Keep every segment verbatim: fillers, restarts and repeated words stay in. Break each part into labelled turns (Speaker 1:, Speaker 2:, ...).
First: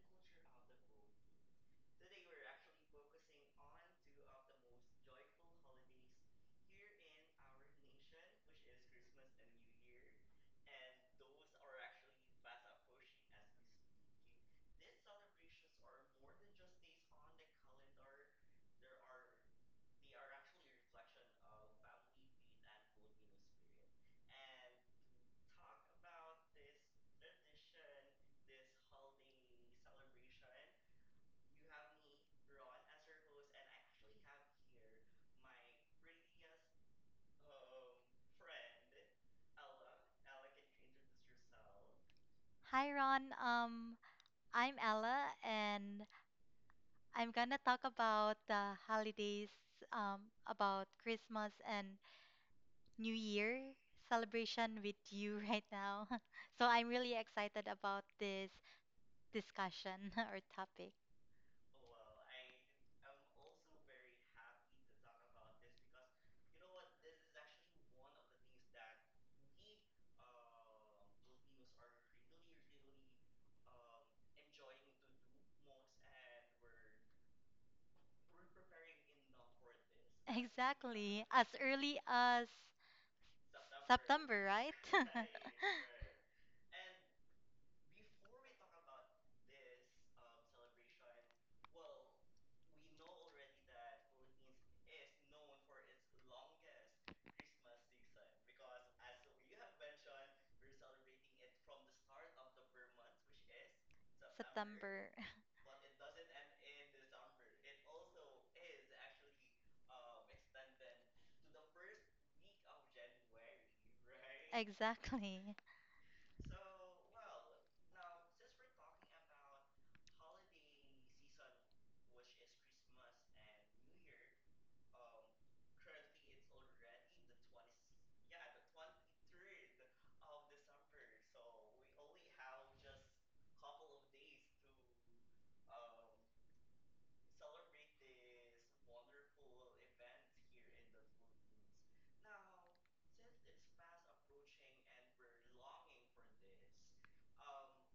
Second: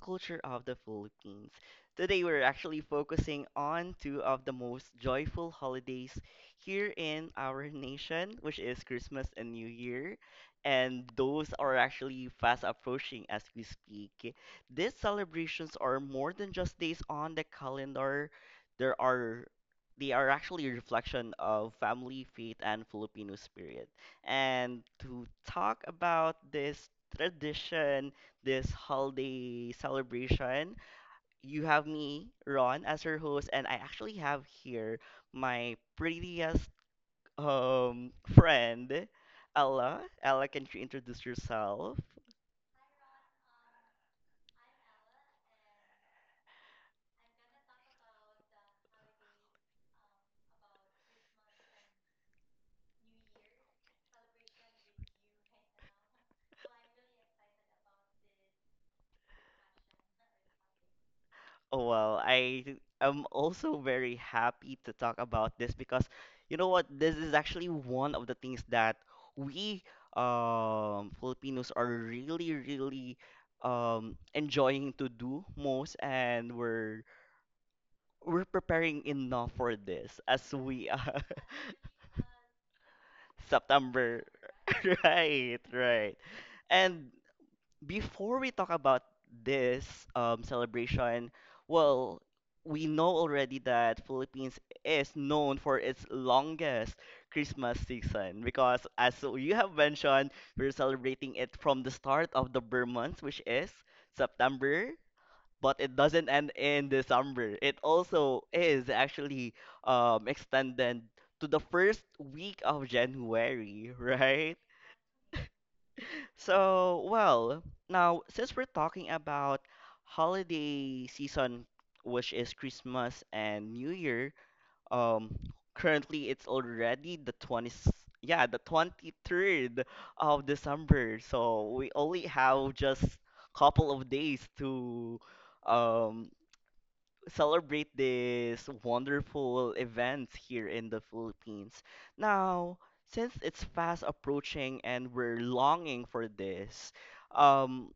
Speaker 1: culture of the Philippines. Today we're actually focusing on two of the most joyful holidays here in our nation, which is Christmas and New Year. And those are actually fast approaching as we speak. These celebrations are more than just days on the calendar. There are they are actually a reflection of family, faith, and Filipino spirit and to talk about this tradition, this holiday celebration. You have me, Ron, as your host, and I actually have here my prettiest um friend, Ella. Ella, can you introduce yourself?
Speaker 2: Hi Ron, um, I'm Ella and I'm gonna talk about the holidays, um, about Christmas and New Year celebration with you right now. So I'm really excited about this discussion or topic.
Speaker 1: Oh, well, I am also very happy to talk about this because you know what? This is actually one of the things that we um, Filipinos are really, really, um, enjoying to do most, and we're we're preparing enough for this as we uh,
Speaker 2: Exactly, as early as
Speaker 1: September,
Speaker 2: September, right?
Speaker 1: right, right, and before we talk about this, um, celebration, well, we know already that Philippines is known for its longest Christmas season because, as you have mentioned, we're celebrating it from the start of the Burr month, which is September,
Speaker 2: September.
Speaker 1: but it doesn't end in December. It also is actually, um, extended to the first week of January, right?
Speaker 2: Exactly,
Speaker 1: So, well, now since we're talking about holiday season, which is Christmas and New Year, um, currently it's already the twentieth, yeah, the twenty-third of December. So we only have just couple of days to um celebrate these wonderful events here in the Philippines. Now, since it's fast approaching and we're longing for this, um,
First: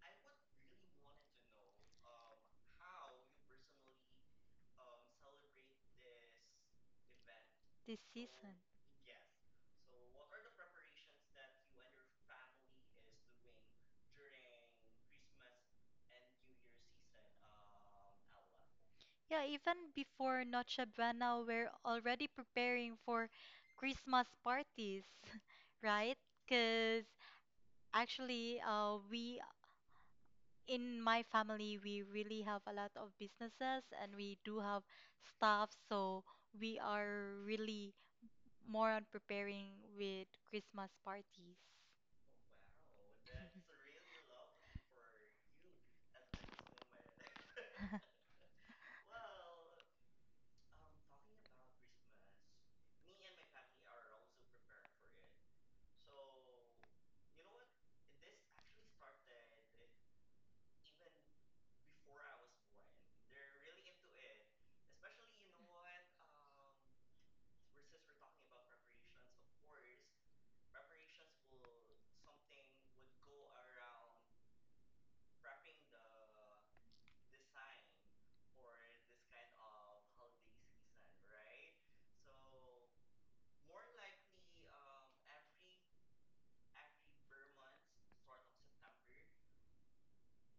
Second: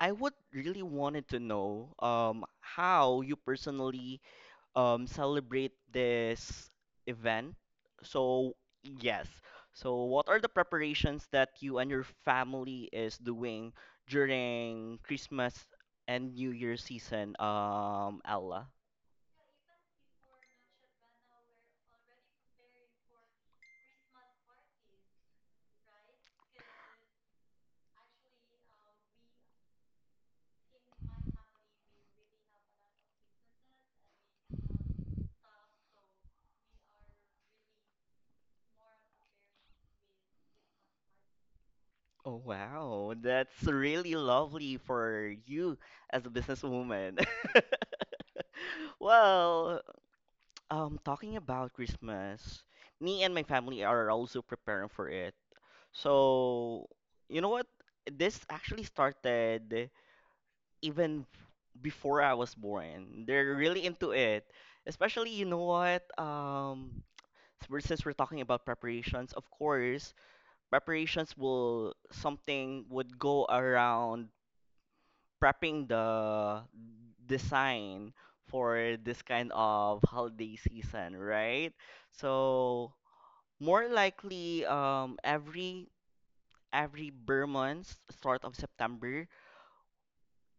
Speaker 1: I would really wanted to know um, how you personally um, celebrate this event.
Speaker 2: this season.
Speaker 1: So, yes. So, what are the preparations that you and your family is doing during Christmas and New Year season, um, Ella?
Speaker 2: Yeah, even before Noche Buena, we're already preparing for Christmas parties, right? Because actually, uh, we in my family, we really have a lot of businesses and we do have staff, so we are really more on preparing with Christmas parties.
Speaker 1: Oh, wow, that's really lovely for you as a businesswoman. Well, um, talking about Christmas, me and my family are also preparing for it. So, you know what? This actually started even before I was born. They're really into it. Especially, you know what? Um, s- we're- since we're talking about preparations, of course, preparations will something would go around prepping the design for this kind of holiday season, right? So more likely um every every Burman, start of September,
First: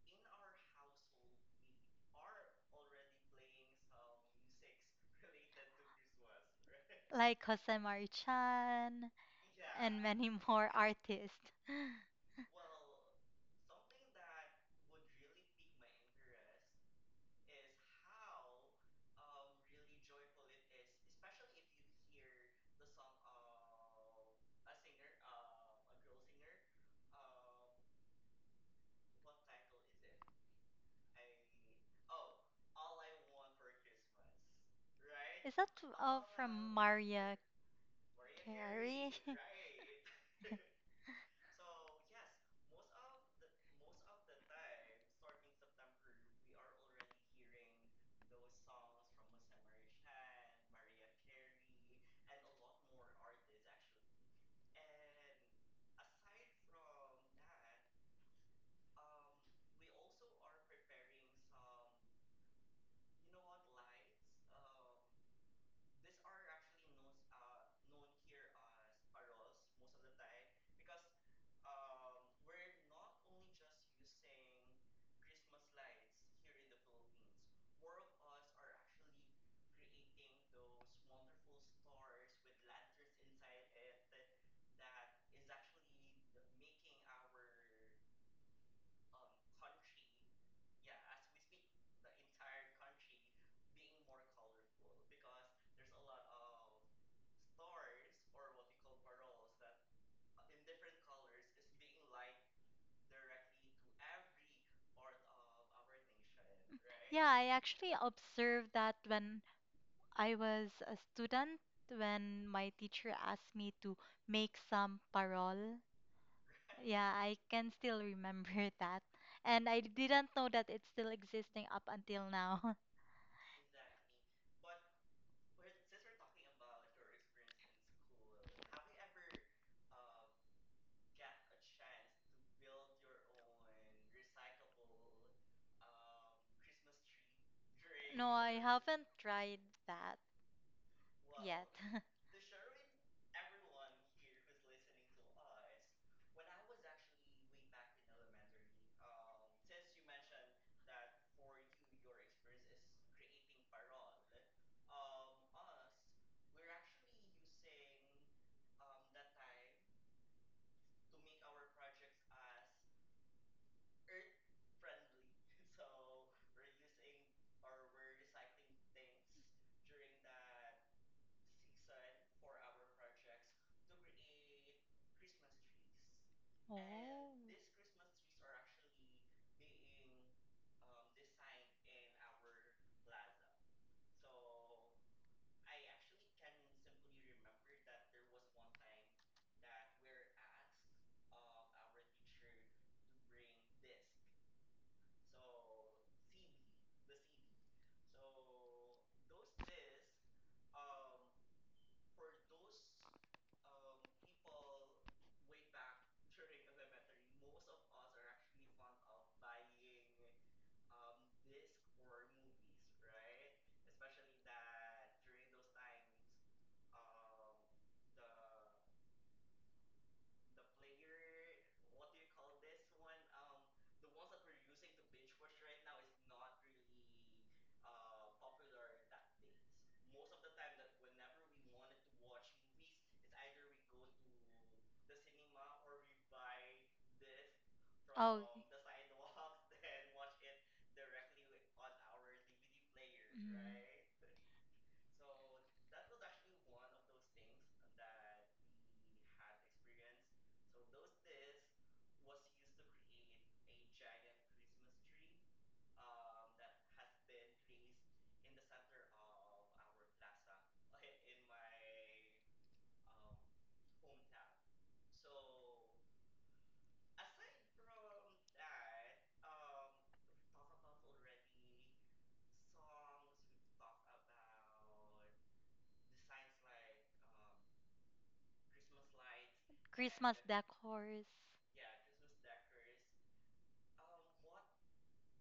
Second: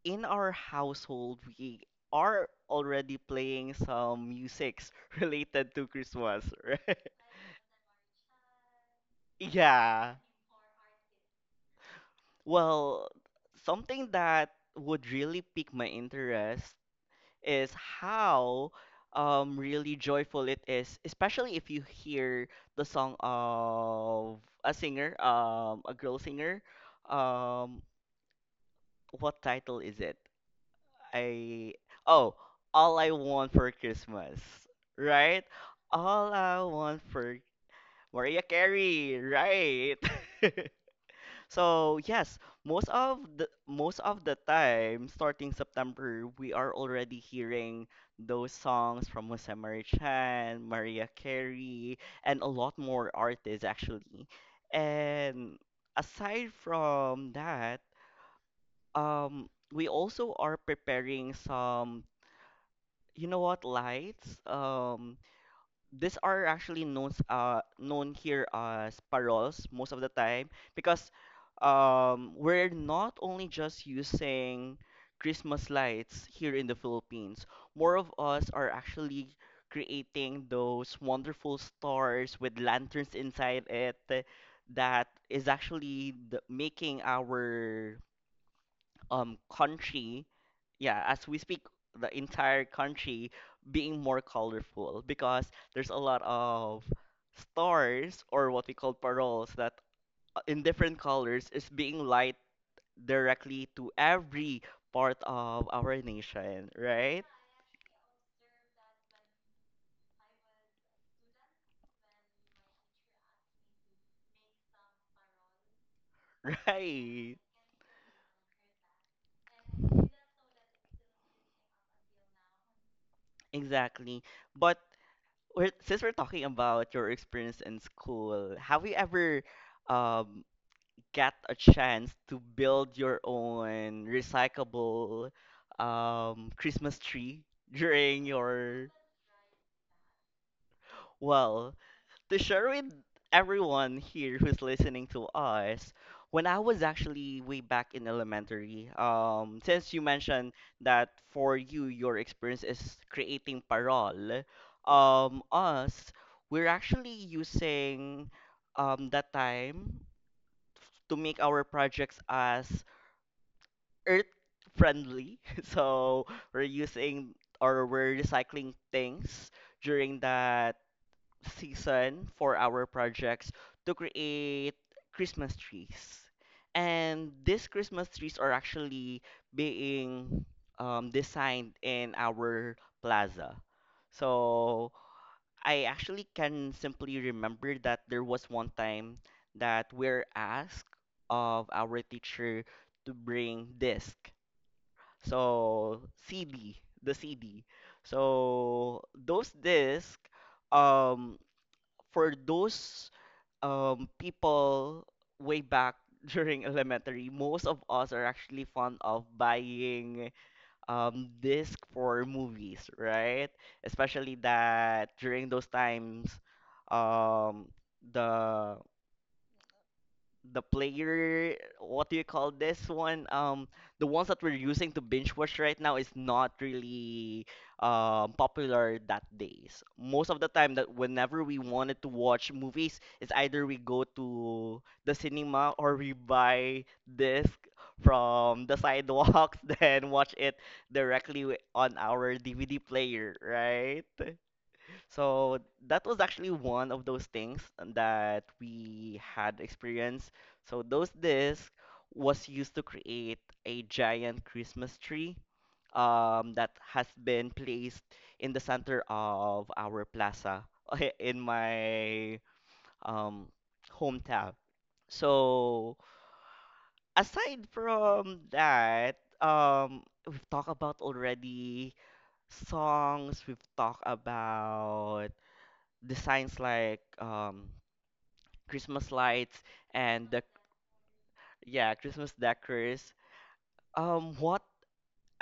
Speaker 1: in our household we are already playing some musics related to Christmas, right?
Speaker 2: Like Jose Marichan and
Speaker 1: Yeah.
Speaker 2: many more artists.
Speaker 1: Well, something that would really pique my interest is how um really joyful it is, especially if you hear the song of a singer, um a girl singer. Um what title is it? I oh, All I Want for Christmas, right?
Speaker 2: Is that uh,
Speaker 1: All I
Speaker 2: from
Speaker 1: want
Speaker 2: Maria
Speaker 1: for Mariah
Speaker 2: Carry.
Speaker 1: Carey, right? So yes, most of the most of the time, starting September, we are already hearing those songs from Jose Marichan, Mariah Carey, and a lot more artists actually. And aside from that, um, we also are preparing some, you know what, lights. Um, these are actually known uh known here as paroles most of the time because um we're not only just using Christmas lights here in the Philippines. More of us are actually creating those wonderful stars with lanterns inside it that is actually the, making our um country, yeah, as we speak, the entire country being more colorful because there's a lot of stars or what we call paroles that uh, in different colors is being light directly to every part of our nation, right?
Speaker 2: Yeah, I actually observed that when I was a student, when my teacher asked me to make some parol. Yeah,
Speaker 1: Right.
Speaker 2: I can still remember that. And I didn't know that it's still existing up until now.
Speaker 1: Exactly. But we're, since we're talking about your experience in school, have you ever um get a chance to build your own recyclable, um, Christmas tree during
Speaker 2: No, I
Speaker 1: your,
Speaker 2: haven't tried that yet.
Speaker 1: well, to share with everyone here who's listening to us, when I was actually way back in elementary, um, since you mentioned that for you your experience is creating parol, um, us we're actually using um that time to make our projects as earth friendly. So we're using or we're recycling things during that season for our projects to create Christmas trees. And
Speaker 2: Oh.
Speaker 1: these Christmas trees are actually being, um, designed in our plaza. So I actually can simply remember that there was one time that we're asked of our teacher to bring disc so C D, the C D. So those discs, um, for those, um, people way back during elementary, most of us are actually fond of buying, um, disc for movies, right? Especially that during those times, um, the the player, what do you call this one um the ones that we're using to binge watch right now is not really um popular that days most of the time that whenever we wanted to watch movies it's either we go to the cinema or we buy disc
Speaker 2: Oh.
Speaker 1: from the sidewalks then watch it directly wi- on our DVD player,
Speaker 2: Mm.
Speaker 1: right? So that was actually one of those things that we had experienced. So those discs was used to create a giant Christmas tree, um, that has been placed in the center of our plaza in my, um, hometown. So aside from that, um, we've talked about already songs, we've talked about designs like, um, Christmas lights and
Speaker 2: Christmas
Speaker 1: the
Speaker 2: decors.
Speaker 1: yeah Christmas decors. Um, what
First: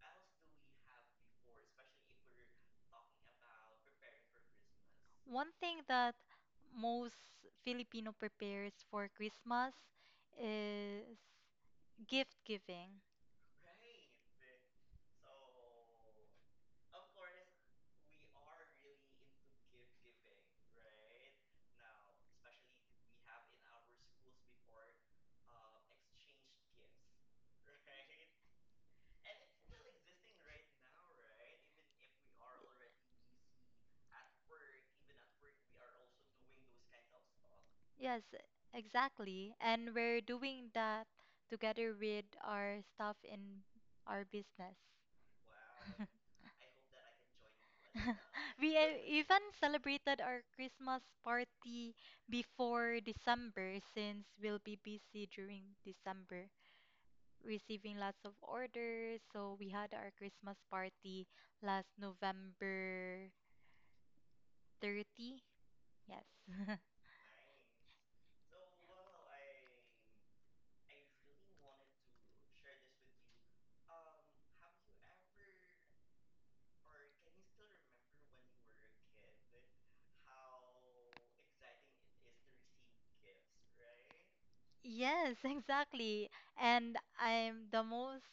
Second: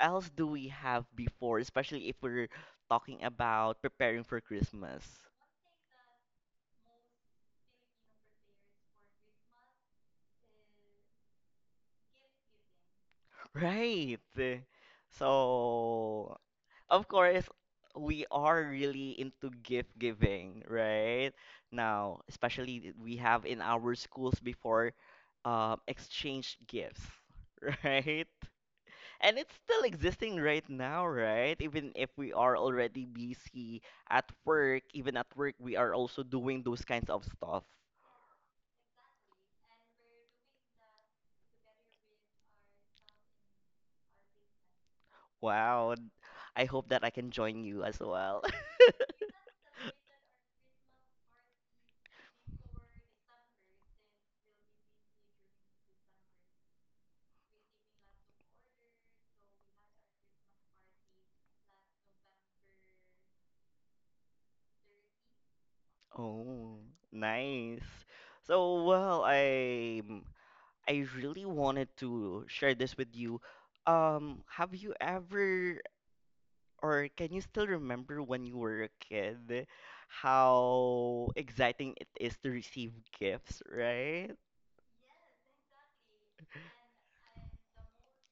Speaker 1: else do we have before, especially if we're talking about preparing for Christmas?
Speaker 2: One thing that most Filipino prepares for Christmas is gift giving.
Speaker 1: Right. So, of course, we are really into gift giving, right? Now, especially we have in our schools before, um, exchange gifts, right? And it's still existing right now, right? Even if we are already busy at work, even at work, we are also doing those kinds of stuff.
Speaker 2: Yes, exactly. And we're doing that together with our staff in our business.
Speaker 1: Wow. I hope that I can join you as well.
Speaker 2: We e- even celebrated our Christmas party before December since we'll be busy during December, receiving lots of orders. So we had our Christmas party last November thirtieth. Yes.
Speaker 1: Oh, nice. So, well, I I really wanted to share this with you. Um, have you ever or can you still remember when you were a kid how exciting it is to receive gifts, right?
Speaker 2: Yes, exactly. And I'm the most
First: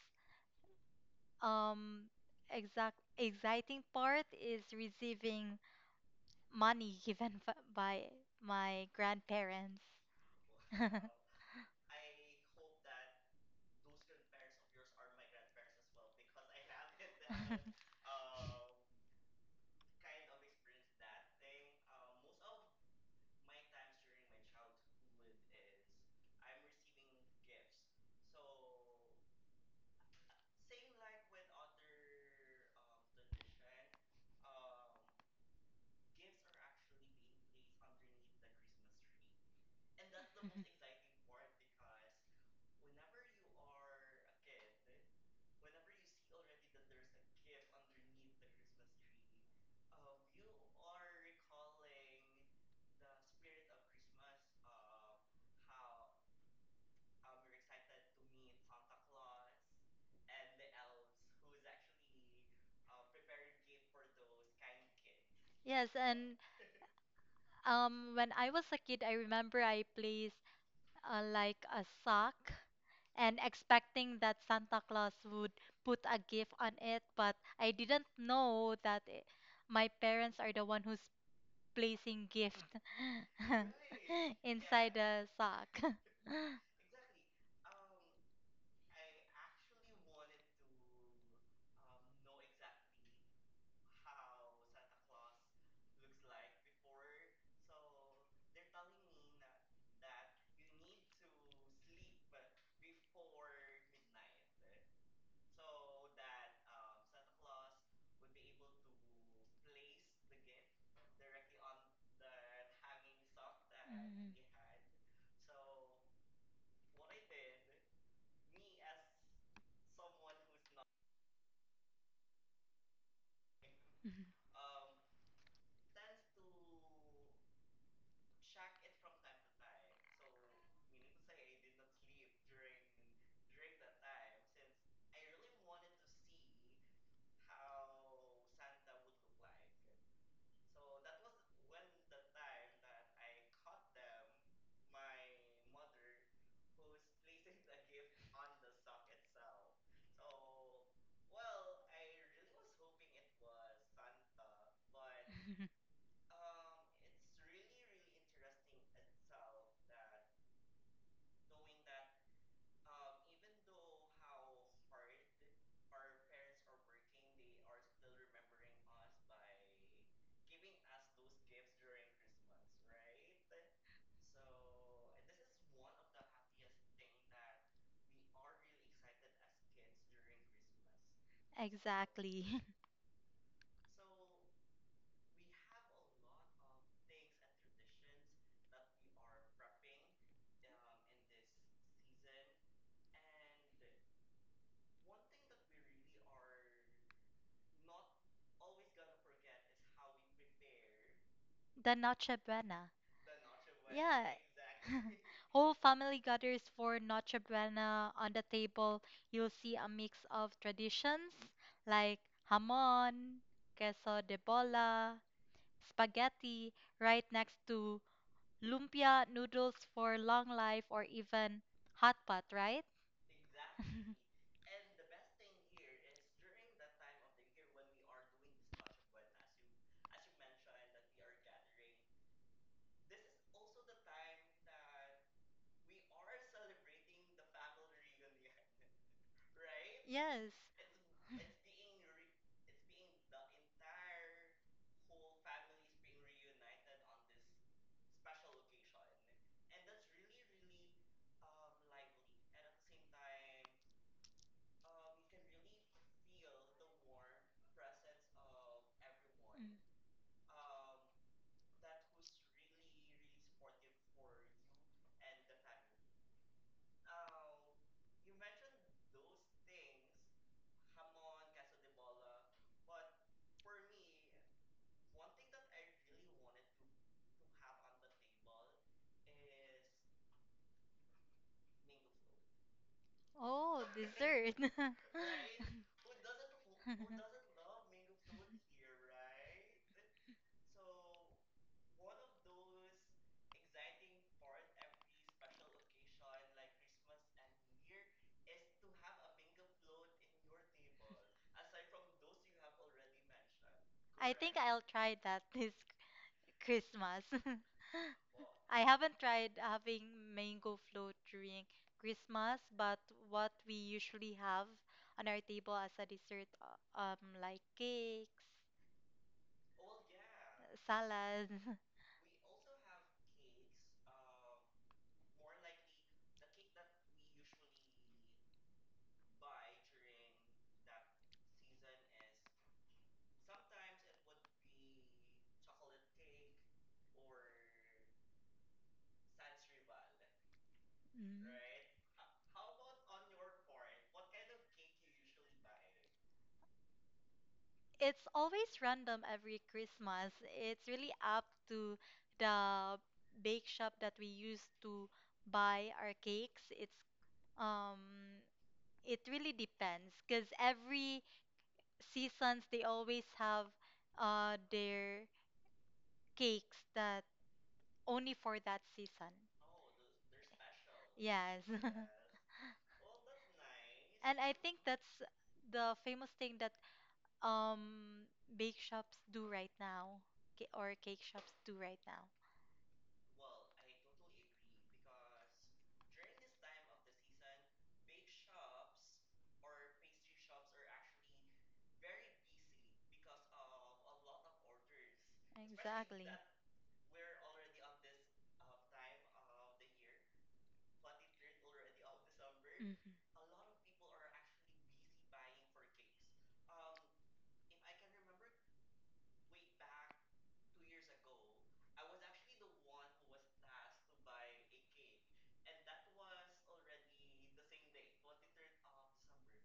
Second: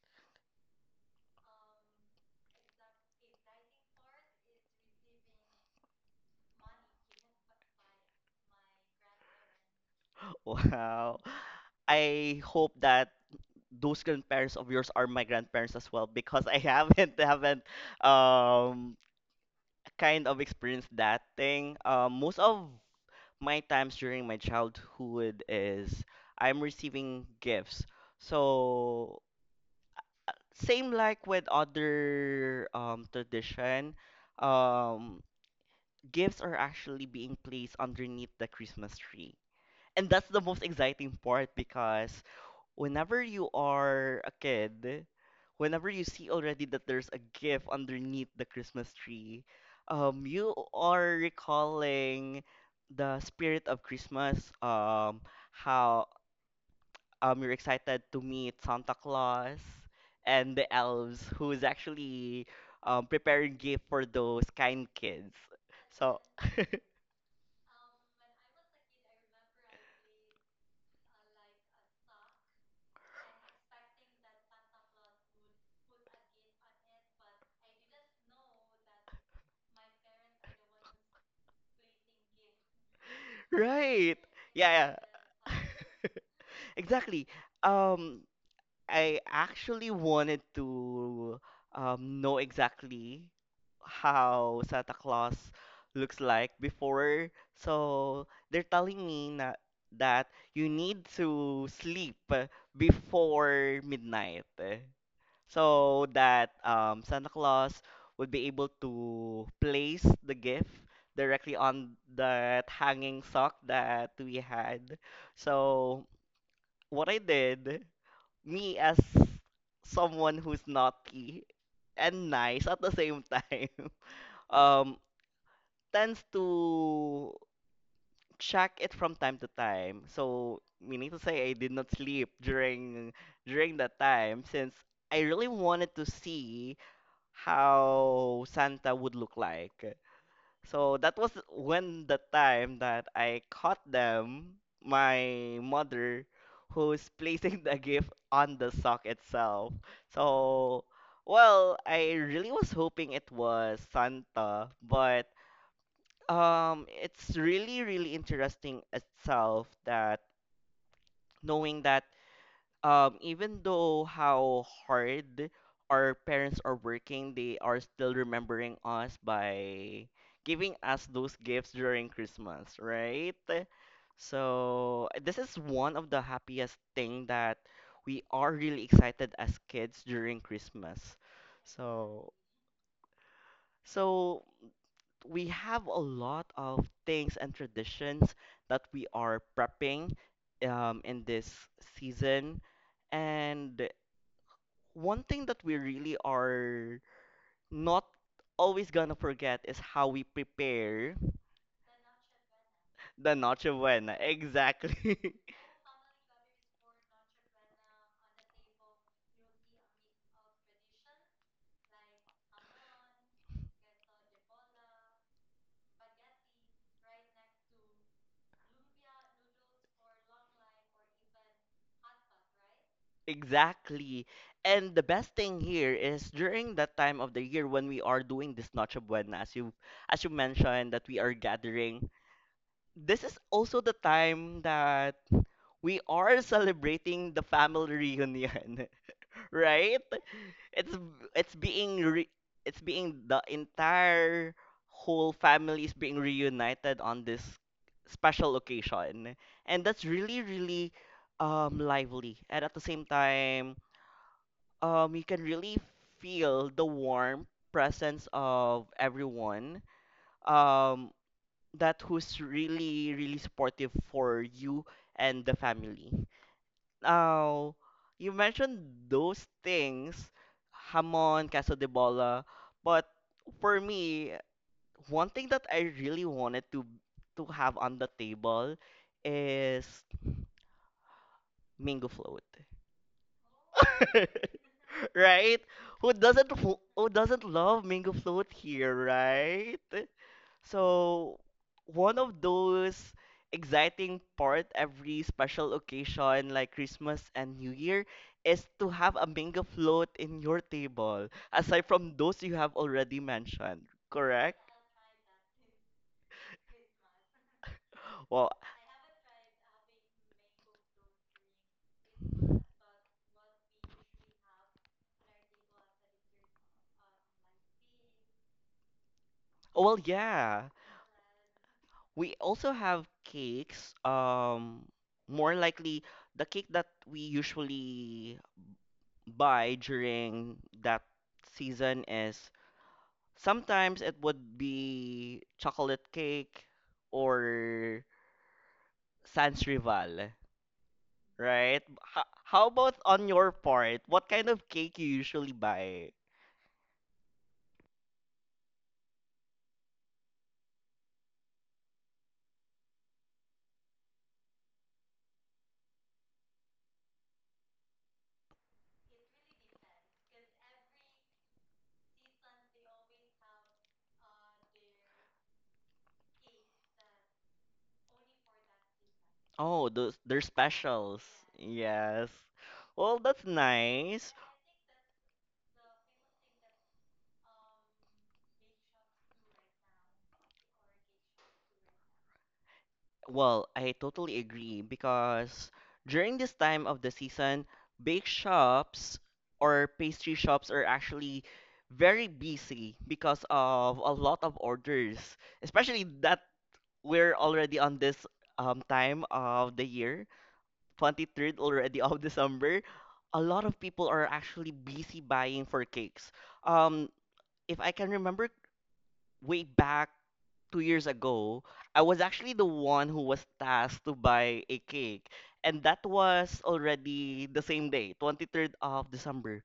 Speaker 2: um exact exciting part is receiving money given f- by my grandparents.
Speaker 1: Wow. I hope that those grandparents of yours are my grandparents as well because I haven't haven't, um kind of experienced that thing. Um, most of my times during my childhood is I'm receiving gifts. So same like with other um tradition, um gifts are actually being placed underneath the Christmas tree. And that's the most exciting part because whenever you are a kid, whenever you see already that there's a gift underneath the Christmas tree, um, you are recalling the spirit of Christmas, um, how um, you're excited to meet Santa Claus and the elves who is actually, um, preparing gift for those kind kids.
Speaker 2: Yes,
Speaker 1: So,
Speaker 2: and um, when I was a kid, I remember I placed uh, like a sock and expecting that Santa Claus would put a gift on it, but I didn't know that it, my parents are the one who's placing gift
Speaker 1: right.
Speaker 2: inside
Speaker 1: Yeah,
Speaker 2: the
Speaker 1: yeah.
Speaker 2: sock.
Speaker 1: Exactly. Um, I actually wanted to, um, know exactly how Santa Claus looks like before. So they're telling me na that you need to sleep uh, before midnight uh, so that, um, Santa Claus would be able to place the gift directly on that hanging sock that
Speaker 2: Mhm.
Speaker 1: we had. So what I did, me as someone who's naughty and nice at the same time,
Speaker 2: Mhm.
Speaker 1: um tends to check it from time to time, so meaning to say I did not sleep during during that time since I really wanted to see how Santa would look like. So that was when the time that I caught them, my mother, who is placing the gift on the sock itself. So, well, I really was hoping it was Santa, but, um, it's really, really interesting itself that knowing that, um, even though how hard our parents are working, they are still remembering us by giving us those gifts during Christmas, right? So this is one of the happiest thing that we are really excited as kids during Christmas. So
Speaker 2: Exactly.
Speaker 1: so we have a lot of things and traditions that we are prepping, um, in this season. And one thing that we really are not always gonna forget is how we prepare
Speaker 2: The Noche Buena.
Speaker 1: the Noche Buena.
Speaker 2: Yeah.
Speaker 1: Exactly.
Speaker 2: Whole family gathers for Noche Buena. On the table, you'll see a mix of traditions like hamon, queso de bola, spaghetti, right next to lumpia noodles for long life or even hot pot, right?
Speaker 1: Exactly. And the best thing here is during that time of the year when we are doing this Noche Buena, as you as you mentioned that we are gathering, this is also the time that we are celebrating the family reunion, right?
Speaker 2: Yes.
Speaker 1: It's it's being re it's being the entire whole family is being reunited on this special occasion. And that's really, really um lively. And at the same time, um you can really feel the warm presence of
Speaker 2: Mm.
Speaker 1: everyone. Um that who's really, really supportive for you and the family. Now, you mentioned those things, Hamon, Queso de Bola, but for me, one thing that I really wanted to to have on the table is mango float.
Speaker 2: Oh, dessert.
Speaker 1: Right? Who doesn't who who doesn't love mango float here, right? So, one of those exciting part every special occasion like Christmas and New Year is to have a mango float in your table, aside from those you have already mentioned,
Speaker 2: I think
Speaker 1: correct?
Speaker 2: I'll try that this Christmas.
Speaker 1: Well,
Speaker 2: I haven't tried having mango float during Christmas, but what we usually have on our table as a dessert, uh, um, like cakes.
Speaker 1: oh, well, yeah.
Speaker 2: Uh, Salad.
Speaker 1: We also have cakes. Um, more likely the cake that we usually buy during that season is sometimes it would be chocolate cake or sans rival,
Speaker 2: Mm.
Speaker 1: right? H- how about on your part? What kind of cake you usually buy?
Speaker 2: It's always random every Christmas. It's really up to the bake shop that we use to buy our cakes. It's um it really depends because every seasons they always have uh their cakes that only for that season.
Speaker 1: Oh, those they're specials.
Speaker 2: Yes.
Speaker 1: Yes. Well, that's nice.
Speaker 2: And I think that's the famous thing that um bake shops do right now ca- or cake shops do right now.
Speaker 1: Well, I totally agree because during this time of the season, bake shops or pastry shops are actually very busy because of a lot of orders especially
Speaker 2: Exactly.
Speaker 1: that we're already on this um, time of the year, twenty-third already of December.
Speaker 2: Mm-hmm.
Speaker 1: A lot of people are actually busy buying for cakes. Um, if I can remember way back two years ago, I was actually the one who was tasked to buy a cake, and that was already the same day, twenty-third of December.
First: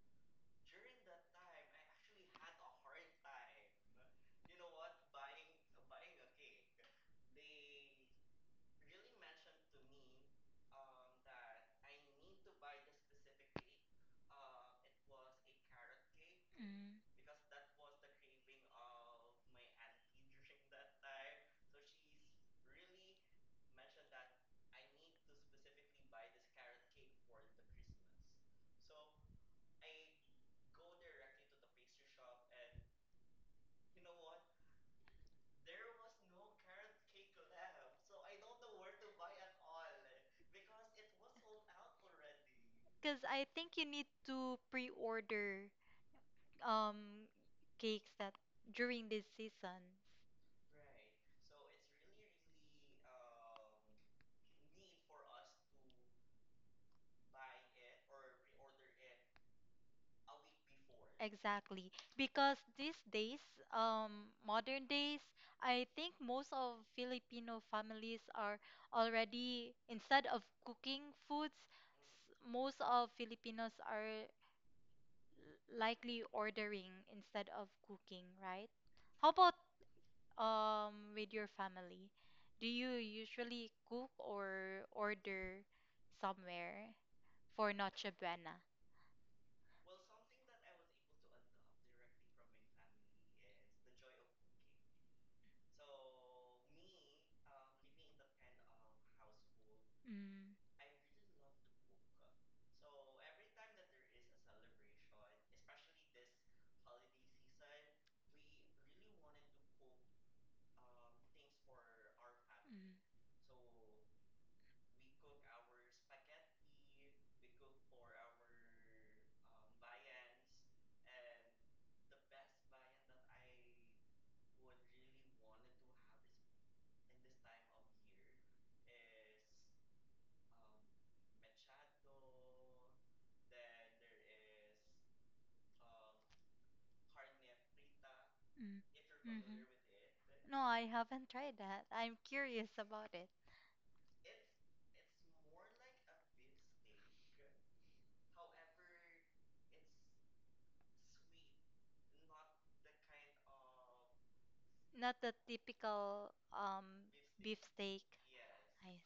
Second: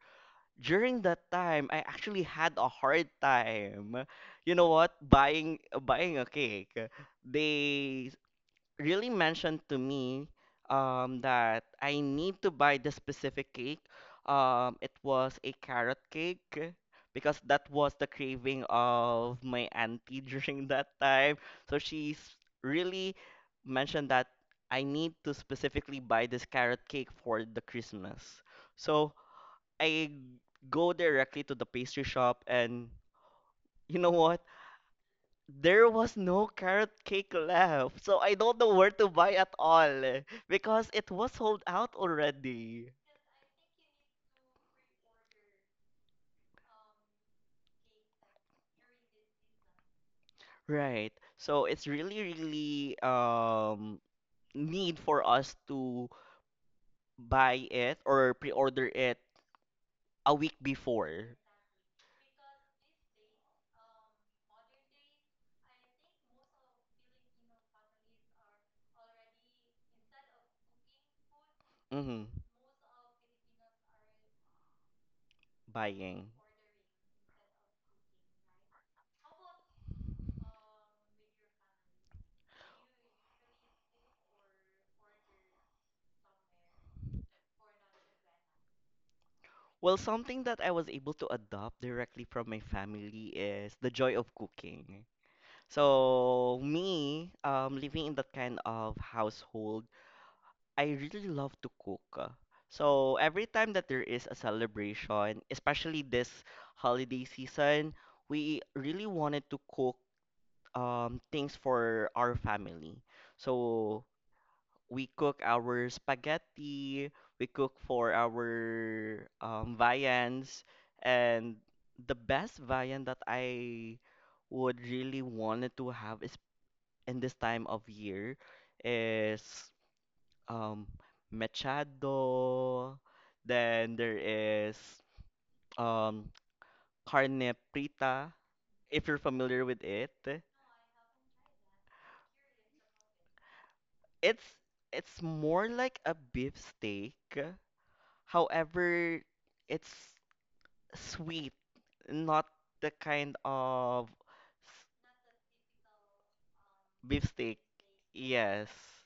Speaker 1: During that time, I actually had a hard time. You know what? Buying buying a cake, they really mentioned to me um, that I need to buy the specific cake. Um, it was a carrot cake because that was the craving of my auntie during that time. So she's really mentioned that I need to specifically buy this carrot cake for the Christmas. So I go directly to the pastry shop and you know what? There was no carrot cake left, so I don't know where to buy at all because it was sold out already.
Speaker 2: Because I think you need to pre-order um cakes that during this season.
Speaker 1: Right. So it's really, really um need for us to buy it or pre-order it a week before.
Speaker 2: Exactly. Because these days, um, modern days, I think most of Filipino families are already, instead of cooking foods,
Speaker 1: Hmm.
Speaker 2: s- most of Filipinos are likely
Speaker 1: Buying.
Speaker 2: ordering instead of cooking, right? How about um with your family? Do you usually cook or order somewhere for Noche Buena?
Speaker 1: Well, something that I was able to adopt directly from my family is the joy of cooking. So me, um, living in that kind of household.
Speaker 2: Mm,
Speaker 1: I really love to cook. uh, So every time that there is a celebration, especially this holiday season, we really wanted to cook um, things for our family. So we cook our spaghetti, we cook for our um, viands, and the best viand that I would really wanted to have is in this time of year is um machado. Then there is um carne prita.
Speaker 2: mm,
Speaker 1: If you're
Speaker 2: mm, mhm.
Speaker 1: familiar with it,
Speaker 2: No, I haven't tried that. I'm curious about it.
Speaker 1: it's it's more like a beef steak. However, it's sweet, not the kind of s-
Speaker 2: Not the typical um
Speaker 1: beef steak.
Speaker 2: beef steak.
Speaker 1: Yes.
Speaker 2: I,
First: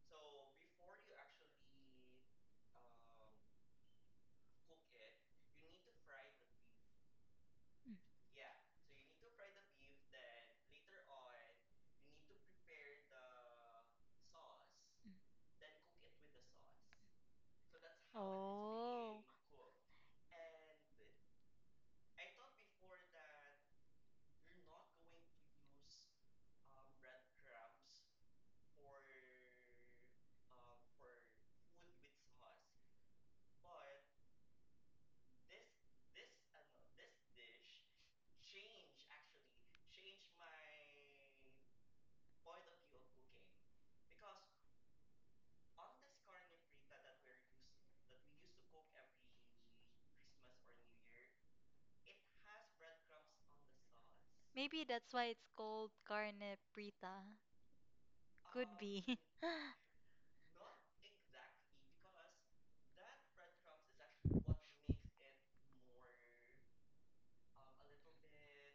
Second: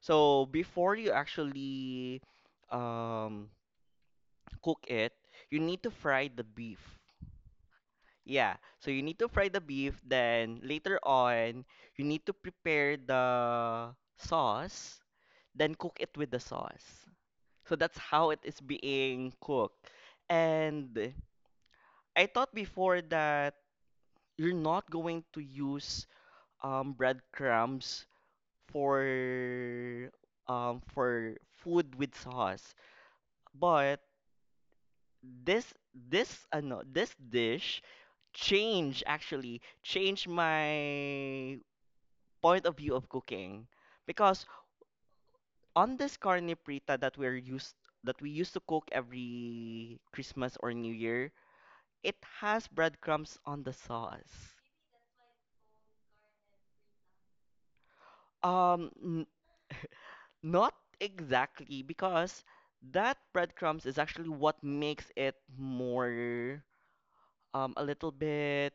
Speaker 1: So before you actually um cook it, you need to fry the beef.
Speaker 2: mm,
Speaker 1: Yeah, so you need to fry the beef, then later on, you need to prepare the sauce,
Speaker 2: mm.
Speaker 1: then cook it with the sauce. So that's how it is
Speaker 2: Oh.
Speaker 1: being cooked. And I thought before that you're not going to use um, breadcrumbs for um, for food with sauce, but this this ano, this dish change actually change my point of view of cooking because on this carne prita that we're used that we used to cook every Christmas or New Year, it has breadcrumbs on the sauce.
Speaker 2: Maybe that's why it's called carne prita. Could
Speaker 1: Um,
Speaker 2: be.
Speaker 1: n- Not exactly because that breadcrumbs is actually what makes it more um a little bit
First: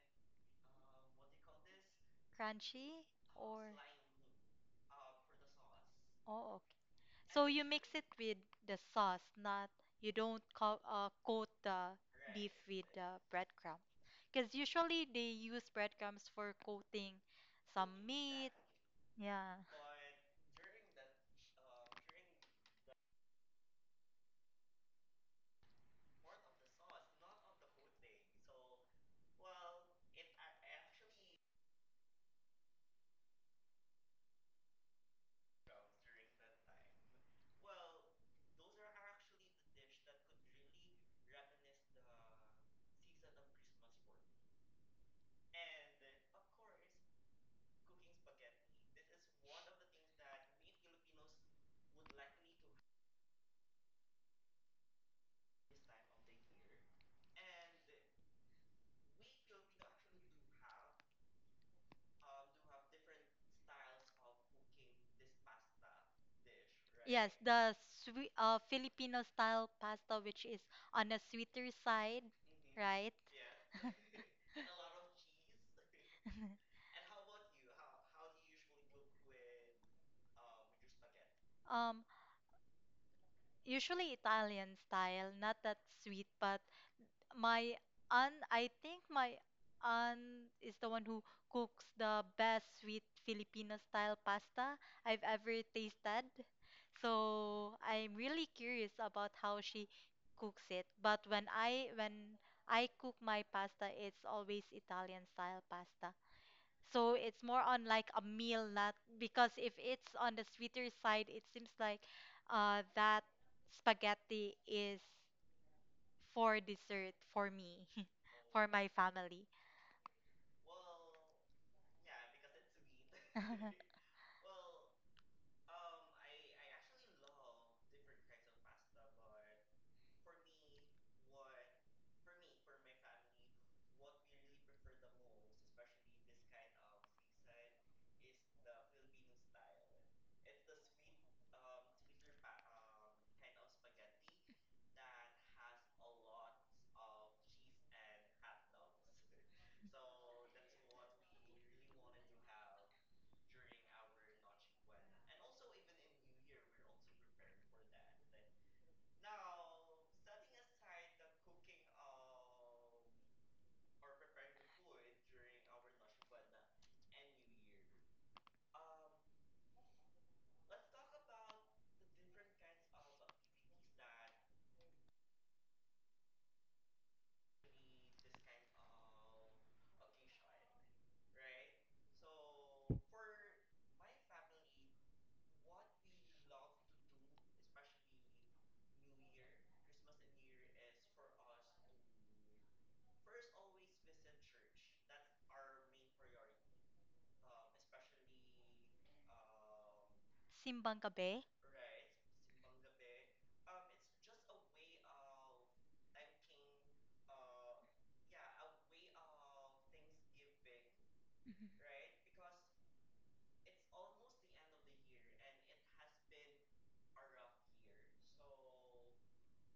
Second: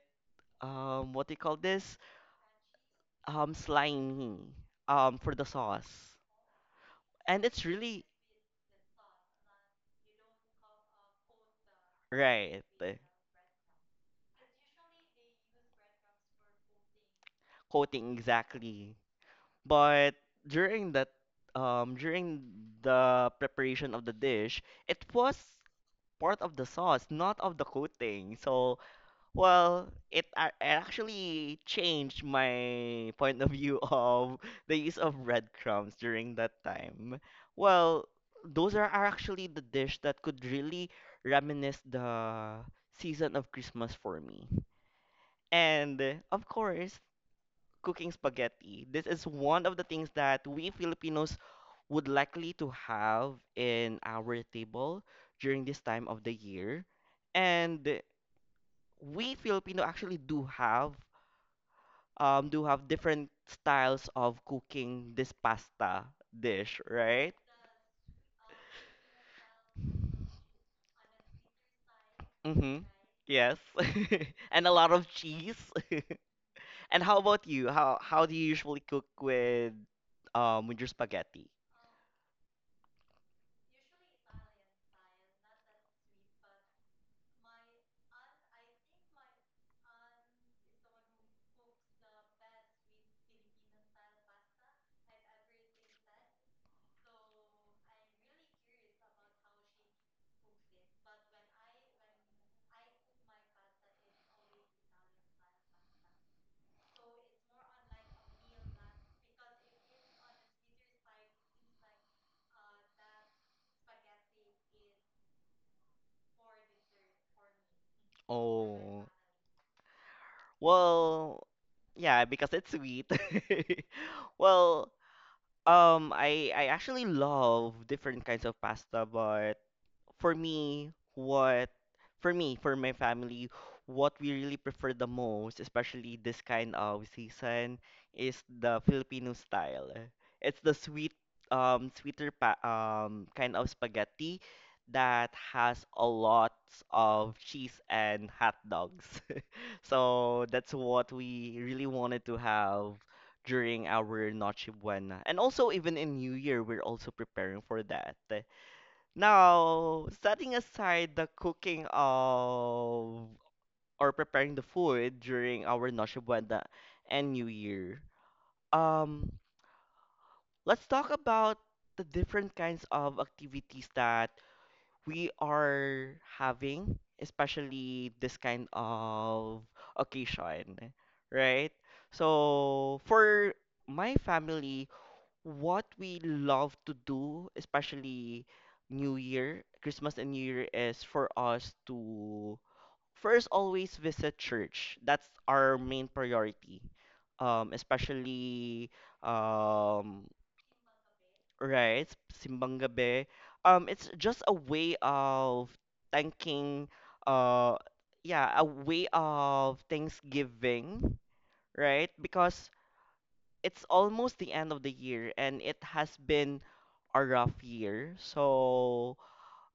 Speaker 1: um what do you call this
Speaker 2: Crunchy
Speaker 1: um
Speaker 2: or.
Speaker 1: slimy um for the sauce
Speaker 2: Oh, okay.
Speaker 1: and
Speaker 2: So you
Speaker 1: it's
Speaker 2: mix
Speaker 1: really
Speaker 2: it with the sauce, not you don't co uh, coat the beef
Speaker 1: right
Speaker 2: with the breadcrumbs. Because usually they use breadcrumbs for coating some
Speaker 1: coating
Speaker 2: meat.
Speaker 1: exactly.
Speaker 2: Yeah.
Speaker 1: But during that, um, during the preparation of the dish, it was part of the sauce, not of the coating. So, well, it, a- it actually changed my point of view of the use of breadcrumbs during that time. Well, those are, are actually the dish that could really reminisce the season of Christmas for me. And uh, of course, cooking spaghetti. This is one of the things that we Filipinos would likely to have in our table during this time of the year. And we Filipino actually do have um do have different styles of cooking this pasta dish,
Speaker 2: Yes,
Speaker 1: right?
Speaker 2: the sweet uh, Filipino style pasta, which is on a sweeter side,
Speaker 1: Mm-hmm.
Speaker 2: right?
Speaker 1: Yes. And a lot of cheese. And how about you? How how do you usually cook with um with your spaghetti?
Speaker 2: Um, usually Italian style, not that sweet, but my aunt, I think my aunt is the one who cooks the best sweet Filipino style pasta I've ever tasted. So I'm really curious about how she cooks it. But when I when I cook my pasta, it's always Italian style pasta. So it's more on like a meal, not because if it's on the sweeter side, it seems like uh, that spaghetti is for dessert for me, for my
Speaker 1: Oh.
Speaker 2: family.
Speaker 1: Well, yeah, because it's sweet. Well, Um, I I actually love different kinds of pasta, but for me, what for me, for my family, what we really prefer the most, especially this kind of season, is the Filipino style. It's the sweet, um, sweeter pa um kind of spaghetti that has a lot of cheese and hot dogs. So that's what we really wanted to have during our Noche Buena. And also, even in New Year, we're also preparing for that. Now, setting aside the cooking of or preparing the food during our Noche Buena and New Year, um, let's talk about the different kinds of activities that we are having, especially this kind of occasion, right? So for my family, what we love to do, especially New Year, Christmas and New Year, is for us to first always visit church. That's our main priority. Um, especially um,
Speaker 2: Simbang gabi.
Speaker 1: Right, simbang gabi. Um, it's just a way of thanking, uh, yeah, a way of Thanksgiving,
Speaker 2: Mm-hmm.
Speaker 1: right? Because it's almost the end of the year and it has been a rough year. So,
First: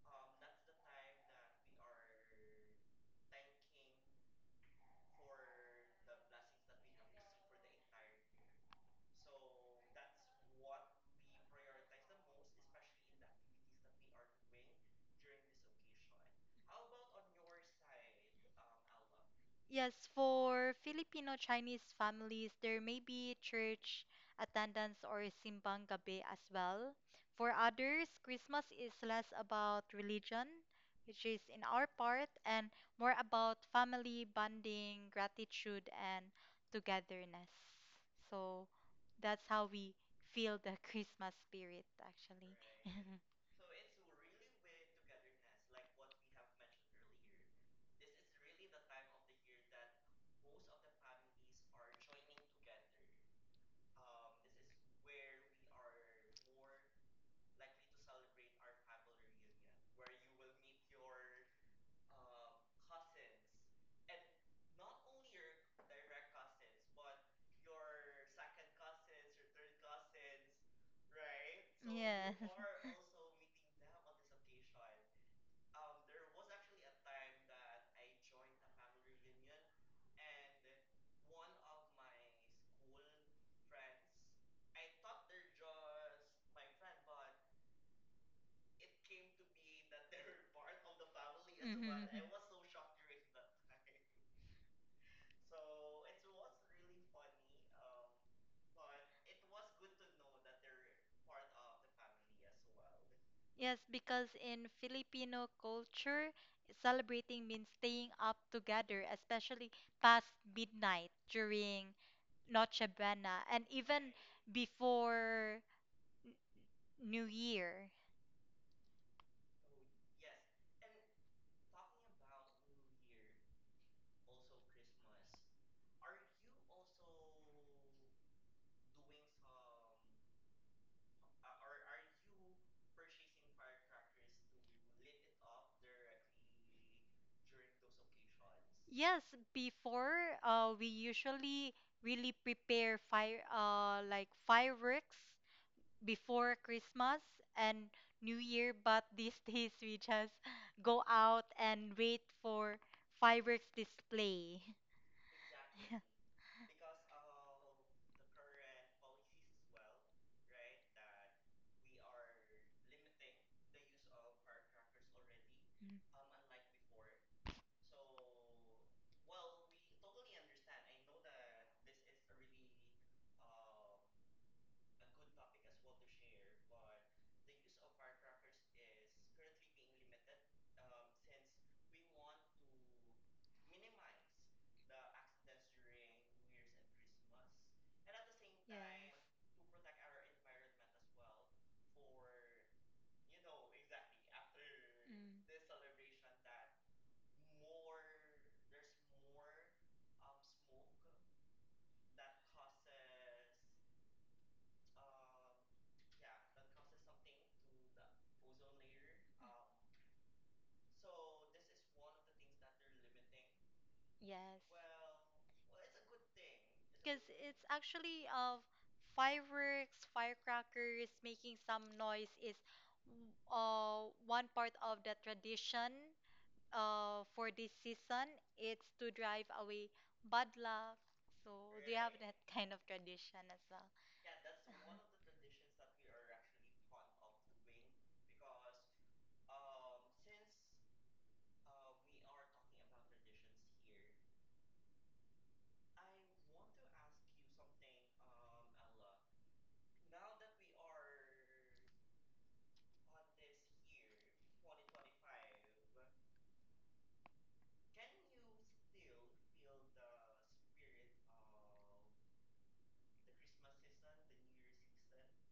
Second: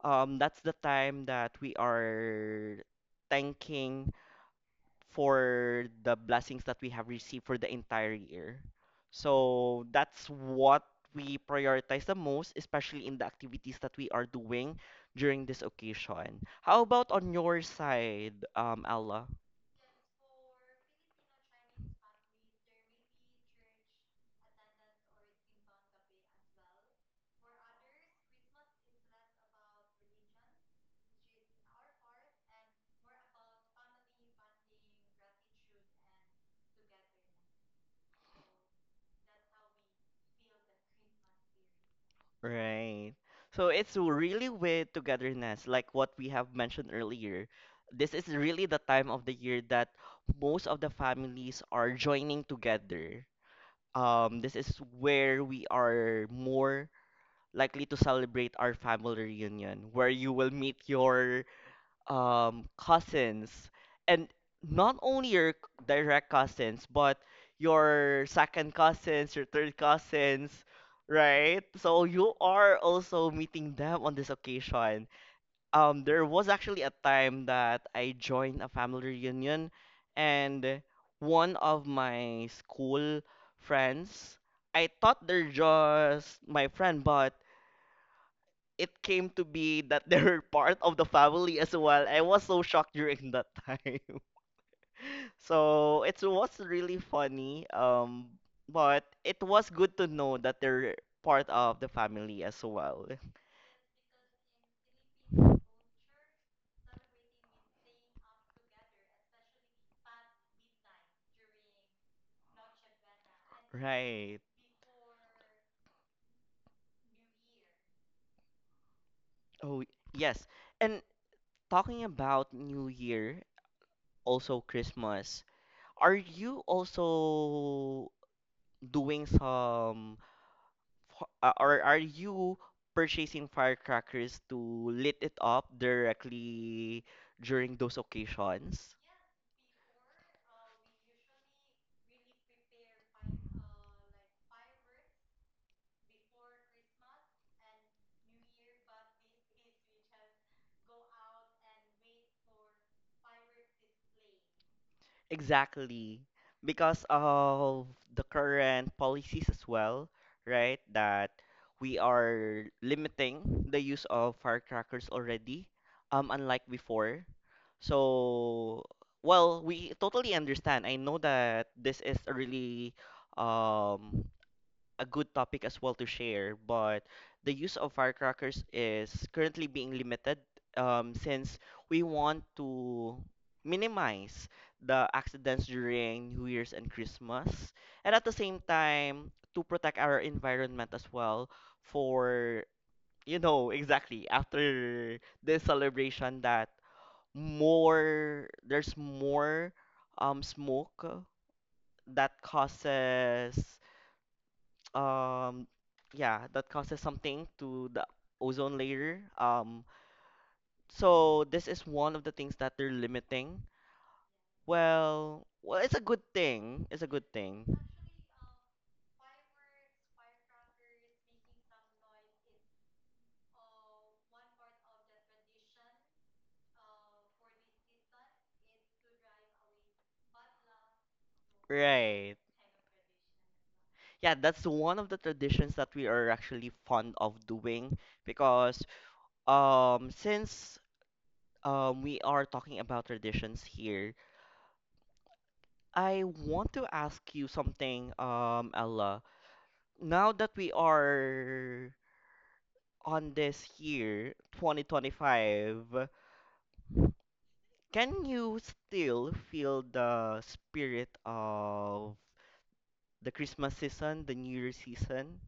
Speaker 1: um, that's the time that we are thanking for the blessings that we have received for the entire year. So that's what we prioritize the most, especially in the activities that we are doing during this occasion. How about on your side, um, Ella?
Speaker 2: Yes, for Filipino Chinese families, there may be church attendance or simbang gabi as well. For others, Christmas is less about religion, which is in our part, and more about family bonding, gratitude, and togetherness. So that's how we feel the Christmas spirit, actually.
Speaker 1: Right. So it's really with togetherness, like what we have mentioned earlier. This is really the time of the year that most of the families are joining together. Um, this is where we are more likely to celebrate our family reunion where you will meet your um, cousins and not only your c- direct cousins but your second cousins, your third cousins, right? So you
Speaker 2: Yeah.
Speaker 1: are also meeting them on this occasion. Um there was actually a time that I joined a family reunion and one of my school friends, I thought they're just my friend, but it came to be that they're part of the family as
Speaker 2: Mhm.
Speaker 1: well. I was so shocked during that time. So it was really funny, um, but it was good to know that they're part of the family as well.
Speaker 2: Yes, because in Filipino culture, celebrating means staying up together, especially past midnight during Noche Buena and even
Speaker 1: Right.
Speaker 2: before New Year.
Speaker 1: Oh, yes. And talking about New Year, also Christmas, are you also doing some f- uh, or are you purchasing firecrackers to lit it up directly during those occasions?
Speaker 2: Yes, before uh, we usually really prepare fire uh, like fireworks before Christmas and New Year, but these days we just go out and wait for fireworks display. Yeah.
Speaker 1: Exactly. Because of the current policies as well, right? That we are limiting the use of firecrackers already,
Speaker 2: Mm.
Speaker 1: um, unlike before. So, well, we totally understand. I know that this is a really um a good topic as well to share, but the use of firecrackers is currently being limited um, since we want to minimize the accidents during New Year's and Christmas, and at the same
Speaker 2: Yes.
Speaker 1: time to protect our environment as well for you know exactly after
Speaker 2: Mm.
Speaker 1: this celebration that more there's more um smoke that causes um yeah that causes something to the ozone layer. Um so this is one of the things that they're limiting.
Speaker 2: Yes.
Speaker 1: Well well, it's a good thing, it's a
Speaker 2: Because
Speaker 1: good
Speaker 2: it's
Speaker 1: thing,
Speaker 2: actually of fireworks, firecrackers, making some noise is uh, one part of the tradition uh, for this season. It's to drive away bad luck. So do you have. Right. That
Speaker 1: right?
Speaker 2: kind of tradition as well?
Speaker 1: Yeah, that's one of the traditions that we are actually fond of doing because um since um we are talking about traditions here, I want to ask you something, um Ella. Now that we are on this year, twenty twenty-five, can you still feel the spirit of the Christmas season, the New Year season?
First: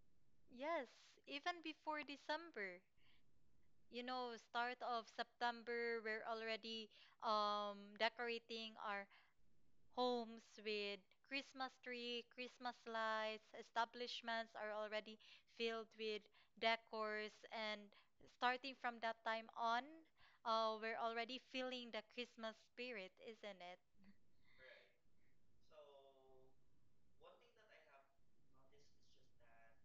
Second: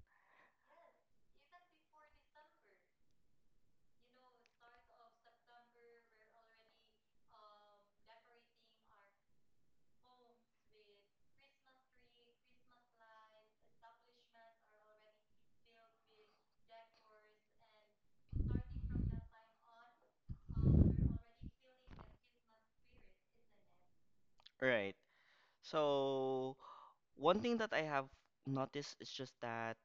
Speaker 2: Yes, even before December. You know, start of September, we're already um, decorating our homes with Christmas tree, Christmas lights. Establishments are already filled with decors, and starting from that time on, uh, we're already feeling the Christmas spirit, isn't it?
Speaker 1: Right. So, one thing that I have noticed is just that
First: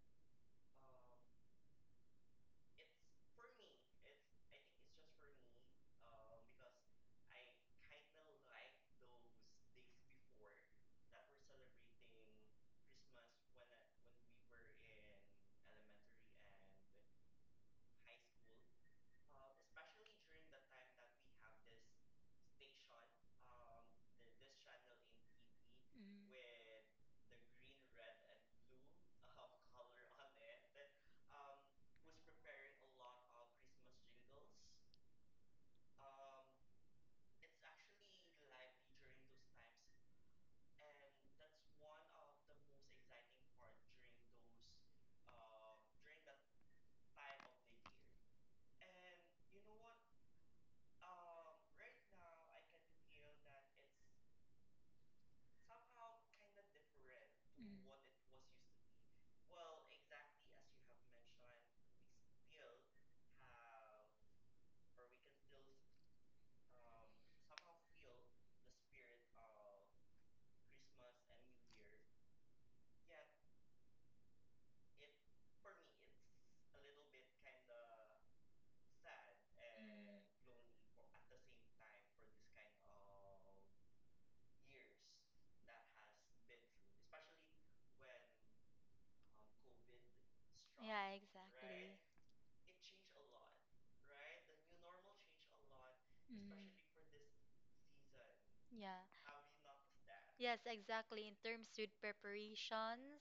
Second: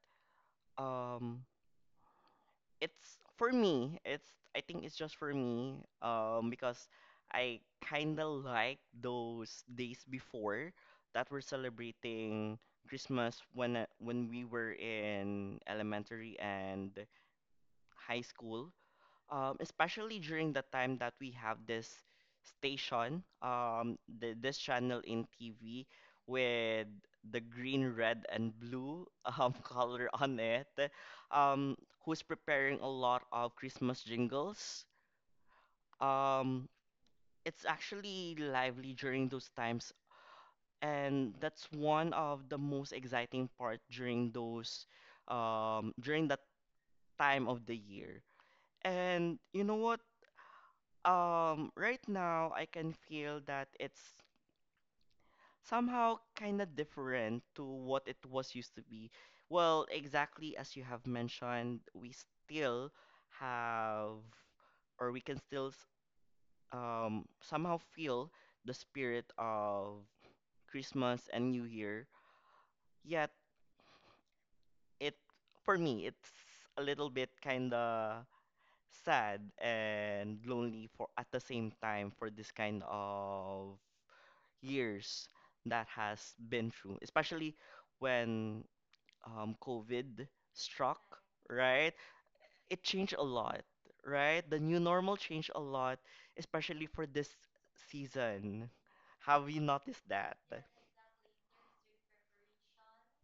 Speaker 1: um it's for me, it's I think it's just for me, um because I kind of like those days before that we're celebrating Christmas when uh, when we were in elementary and high school, um, especially during the time that we have this station, um, the, this channel in T V
Speaker 2: Mm.
Speaker 1: with the green, red, and blue um, color on it, um, who's preparing a lot of Christmas jingles. Um, it's actually lively during those times, and that's one of the most exciting part during those um, during that time of the year. And you know what? Um, right now, I can feel that it's somehow kind of different to
Speaker 2: Mm.
Speaker 1: what it was used to be. Well, exactly as you have mentioned, we still have, or we can still s- um, somehow feel the spirit of Christmas and New Year. Yet, it, for me, it's a little bit kind of sad and lonely for at the same time for this kind of years that has been through, especially when um, COVID struck,
Speaker 2: Yeah,
Speaker 1: right?
Speaker 2: exactly.
Speaker 1: It changed a lot, right? The new normal changed a lot,
Speaker 2: Mm.
Speaker 1: especially for this season.
Speaker 2: Yeah.
Speaker 1: Have you noticed that?
Speaker 2: Yes, exactly. In terms with preparations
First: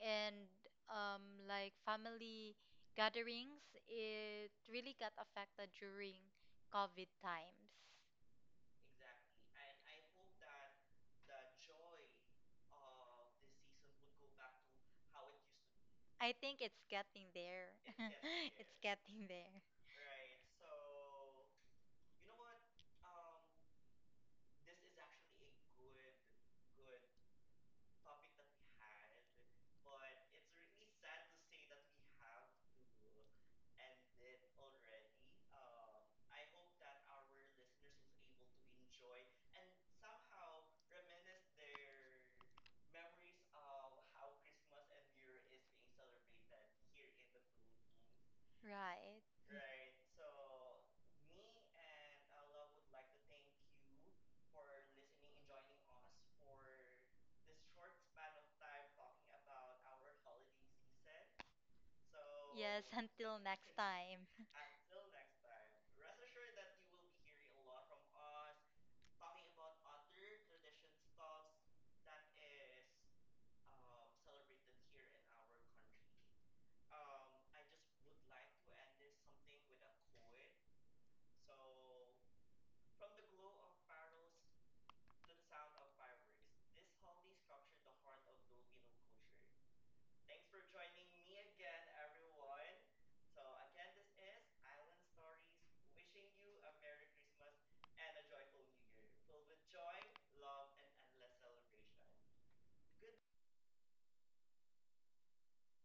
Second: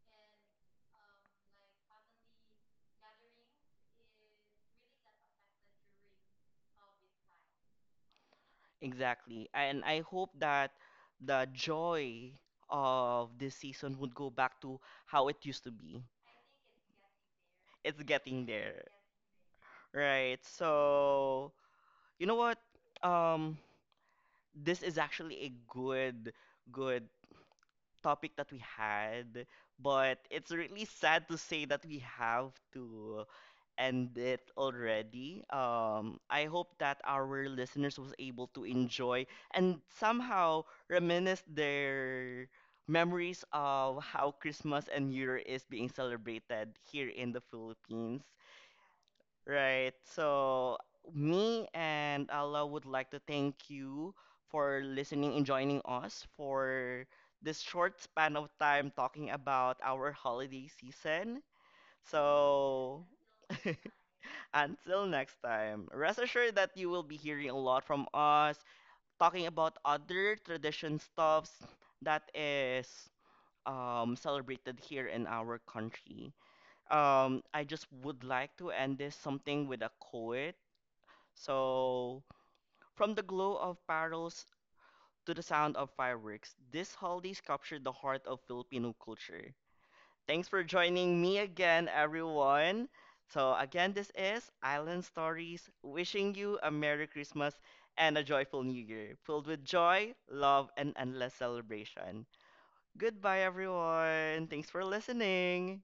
Speaker 2: and um, like family gatherings, it really got affected during COVID times.
Speaker 1: Exactly. And I hope that the joy of this season would go back to how it used to be.
Speaker 2: I think it's getting there.
Speaker 1: It's getting
Speaker 2: It's
Speaker 1: there,
Speaker 2: getting there.
Speaker 1: right? So, you know what? Um, this is actually a good good topic that we had, but it's really sad to say that we have to end it already. Um, I hope that our listeners was able to enjoy and somehow reminisce their memories of how Christmas and New Year is being celebrated here in the Philippines.
Speaker 2: Right.
Speaker 1: Right. So me and Allah would like to thank you for listening and joining us for this short span of time talking about our holiday season.
Speaker 2: Yes,
Speaker 1: So
Speaker 2: until next time.
Speaker 1: until next time, rest assured that you will be hearing a lot from us talking about other tradition stuffs that is um, celebrated here in our country. Um, I just would like to end this something with a quote so, from the glow of barrels to the sound of fireworks, this holidays captured the heart of Filipino culture. Thanks for joining me again, everyone. So, again, this is Island Stories, wishing you a Merry Christmas and a joyful New Year, filled with joy, love, and endless celebration. Goodbye, everyone. Thanks for listening.